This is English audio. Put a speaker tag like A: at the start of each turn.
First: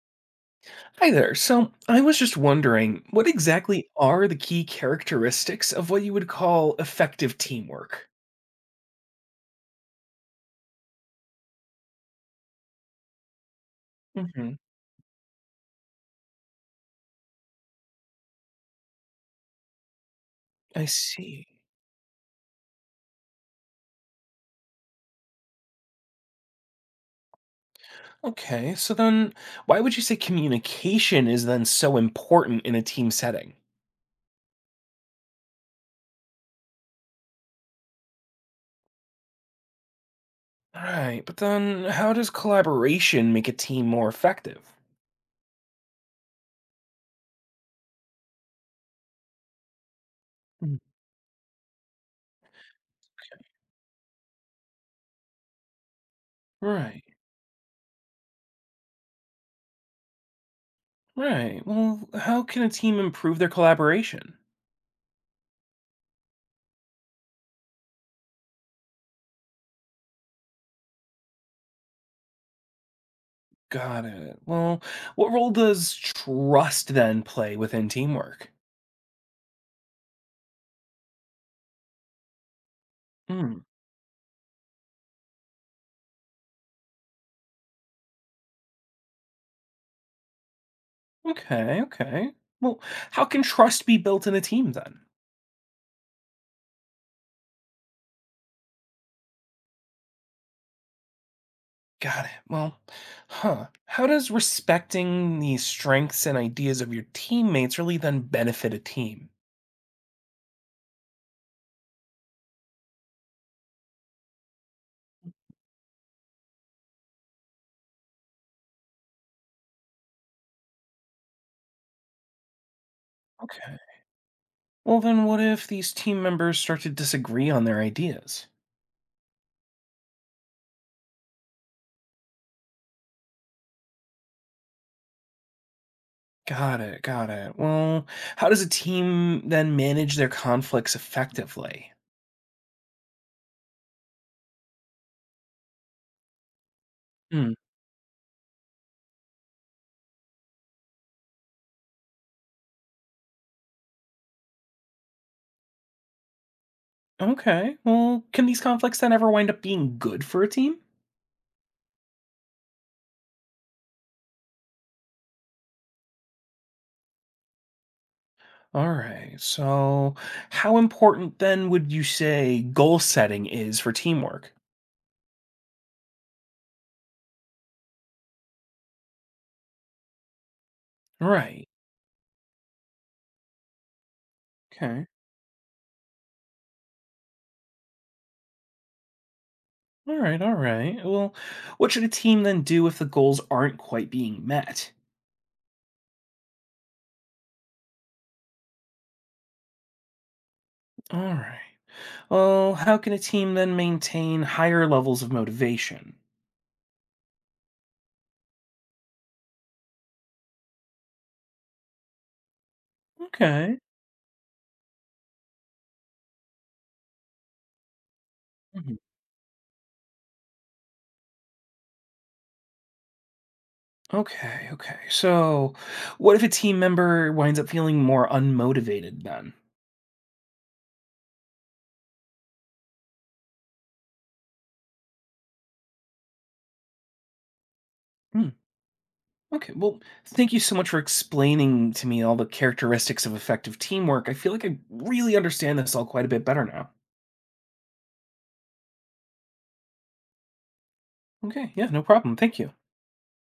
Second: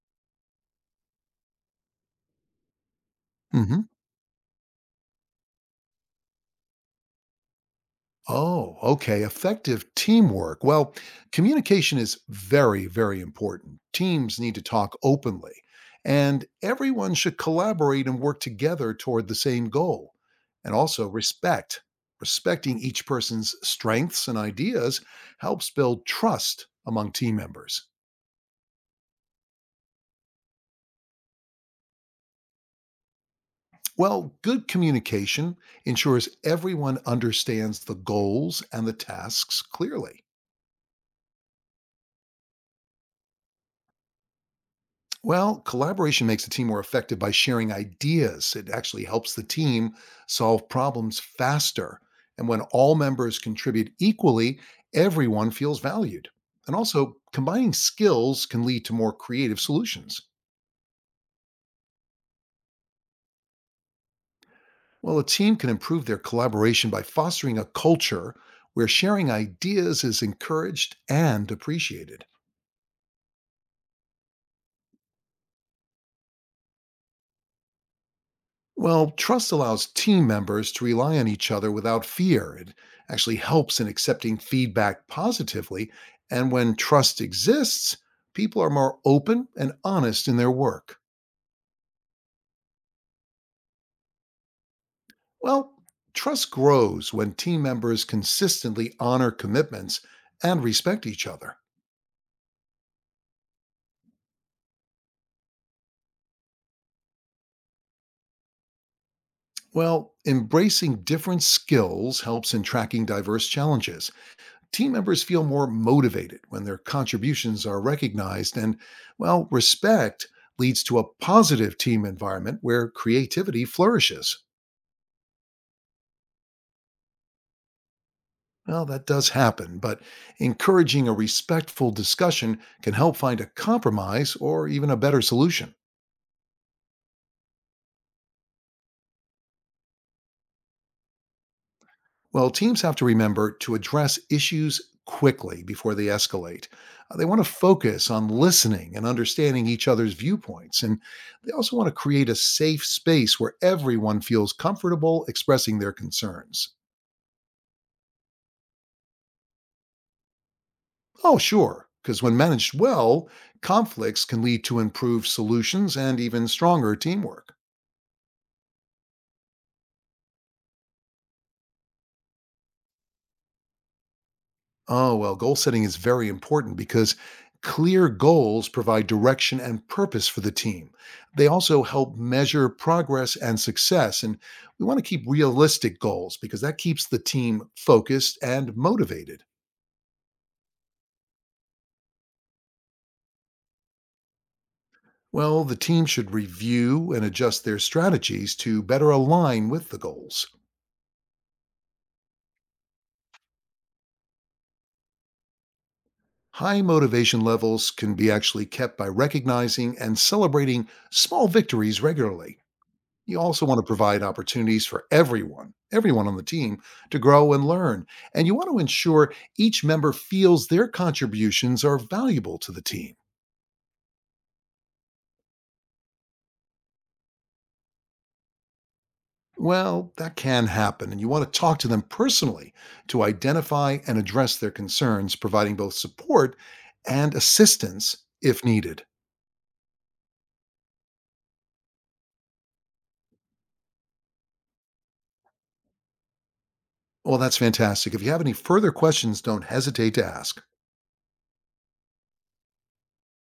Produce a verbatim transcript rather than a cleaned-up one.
A: Hi there. So I was just wondering, what
B: hmm
A: exactly are the key characteristics of what you would call effective teamwork?
B: Oh, okay. Effective teamwork. Well, communication is very, very important. Teams
A: Hmm.
B: need to talk openly, and everyone should collaborate and work together toward the same goal. And
A: I
B: also,
A: see.
B: respect. Respecting each person's strengths and ideas helps build trust among team members.
A: Okay, so then why would you say communication is then so important in a team setting?
B: Well, good communication ensures everyone understands the goals and the tasks clearly.
A: Right, but then how does collaboration make a team more effective?
B: Well, collaboration makes the team more effective by sharing ideas. It actually helps the team solve
A: Mm.
B: problems faster. And when all members contribute equally, everyone feels valued. And
A: Right,
B: also, combining skills can lead to more creative solutions.
A: right. Well, how can a team improve their collaboration?
B: Well, a team can improve their collaboration by fostering a culture where sharing ideas is encouraged and appreciated.
A: Got it. Well, what role does trust then play within teamwork?
B: Well, trust allows team members to rely on each other without fear. It actually helps in accepting feedback positively. And when trust exists, people are more open and honest in their work.
A: Okay, okay. Well, how can trust be built in a team then?
B: Well, trust grows when team members consistently honor commitments and respect each other.
A: Got it. Well, huh. How does respecting the strengths and ideas of your teammates really then benefit a team?
B: Well, embracing different skills helps in tracking diverse challenges. Team members feel more motivated when their contributions are recognized. And, well, respect leads to a positive team environment where creativity
A: Okay.
B: flourishes.
A: Well, then what if these team members start to disagree on their ideas?
B: Well, that does happen, but encouraging a respectful discussion can help find a compromise or even a better solution.
A: Got it, got it. Well, how does a team then manage their conflicts effectively?
B: Well, teams have to remember to address issues quickly before they escalate. Uh, They want to
A: Hmm.
B: focus on listening and understanding each other's viewpoints. And they also want to create a safe space where everyone feels comfortable expressing their concerns.
A: Okay. Well, can these conflicts then ever wind up being good for a team?
B: Oh, sure, because when managed well, conflicts can lead to improved solutions and even stronger teamwork.
A: All right. So, how important then would you say goal setting is for teamwork?
B: Oh, well, goal setting is very important because clear goals provide direction and purpose for the team. They
A: Right.
B: also help measure progress and success. And we want to
A: Okay.
B: keep realistic goals because that keeps the team focused and motivated.
A: All right. All right. Well, what should a team then do if the goals aren't quite being met?
B: Well, the team should review and adjust their strategies to better align with the goals.
A: All right. Well, how can a team then maintain higher levels of motivation?
B: High motivation levels can be actually kept by recognizing and celebrating small victories regularly. You also want
A: Okay.
B: to provide opportunities for everyone, everyone on the team to grow and learn. And you want to
A: Mhm.
B: ensure each member feels their contributions are valuable to the team.
A: Okay. Okay. So, what if a team member winds up feeling more unmotivated then?
B: Well, that can happen, and you want to talk to them personally to identify and address their concerns, providing both support and assistance if needed.
A: Okay, well, thank you so much for explaining to me all the characteristics of effective teamwork. I feel like I really understand this all quite a bit better now.
B: Well, that's fantastic. If you have any further questions, don't hesitate to ask.
A: Okay, yeah, no problem. Thank you.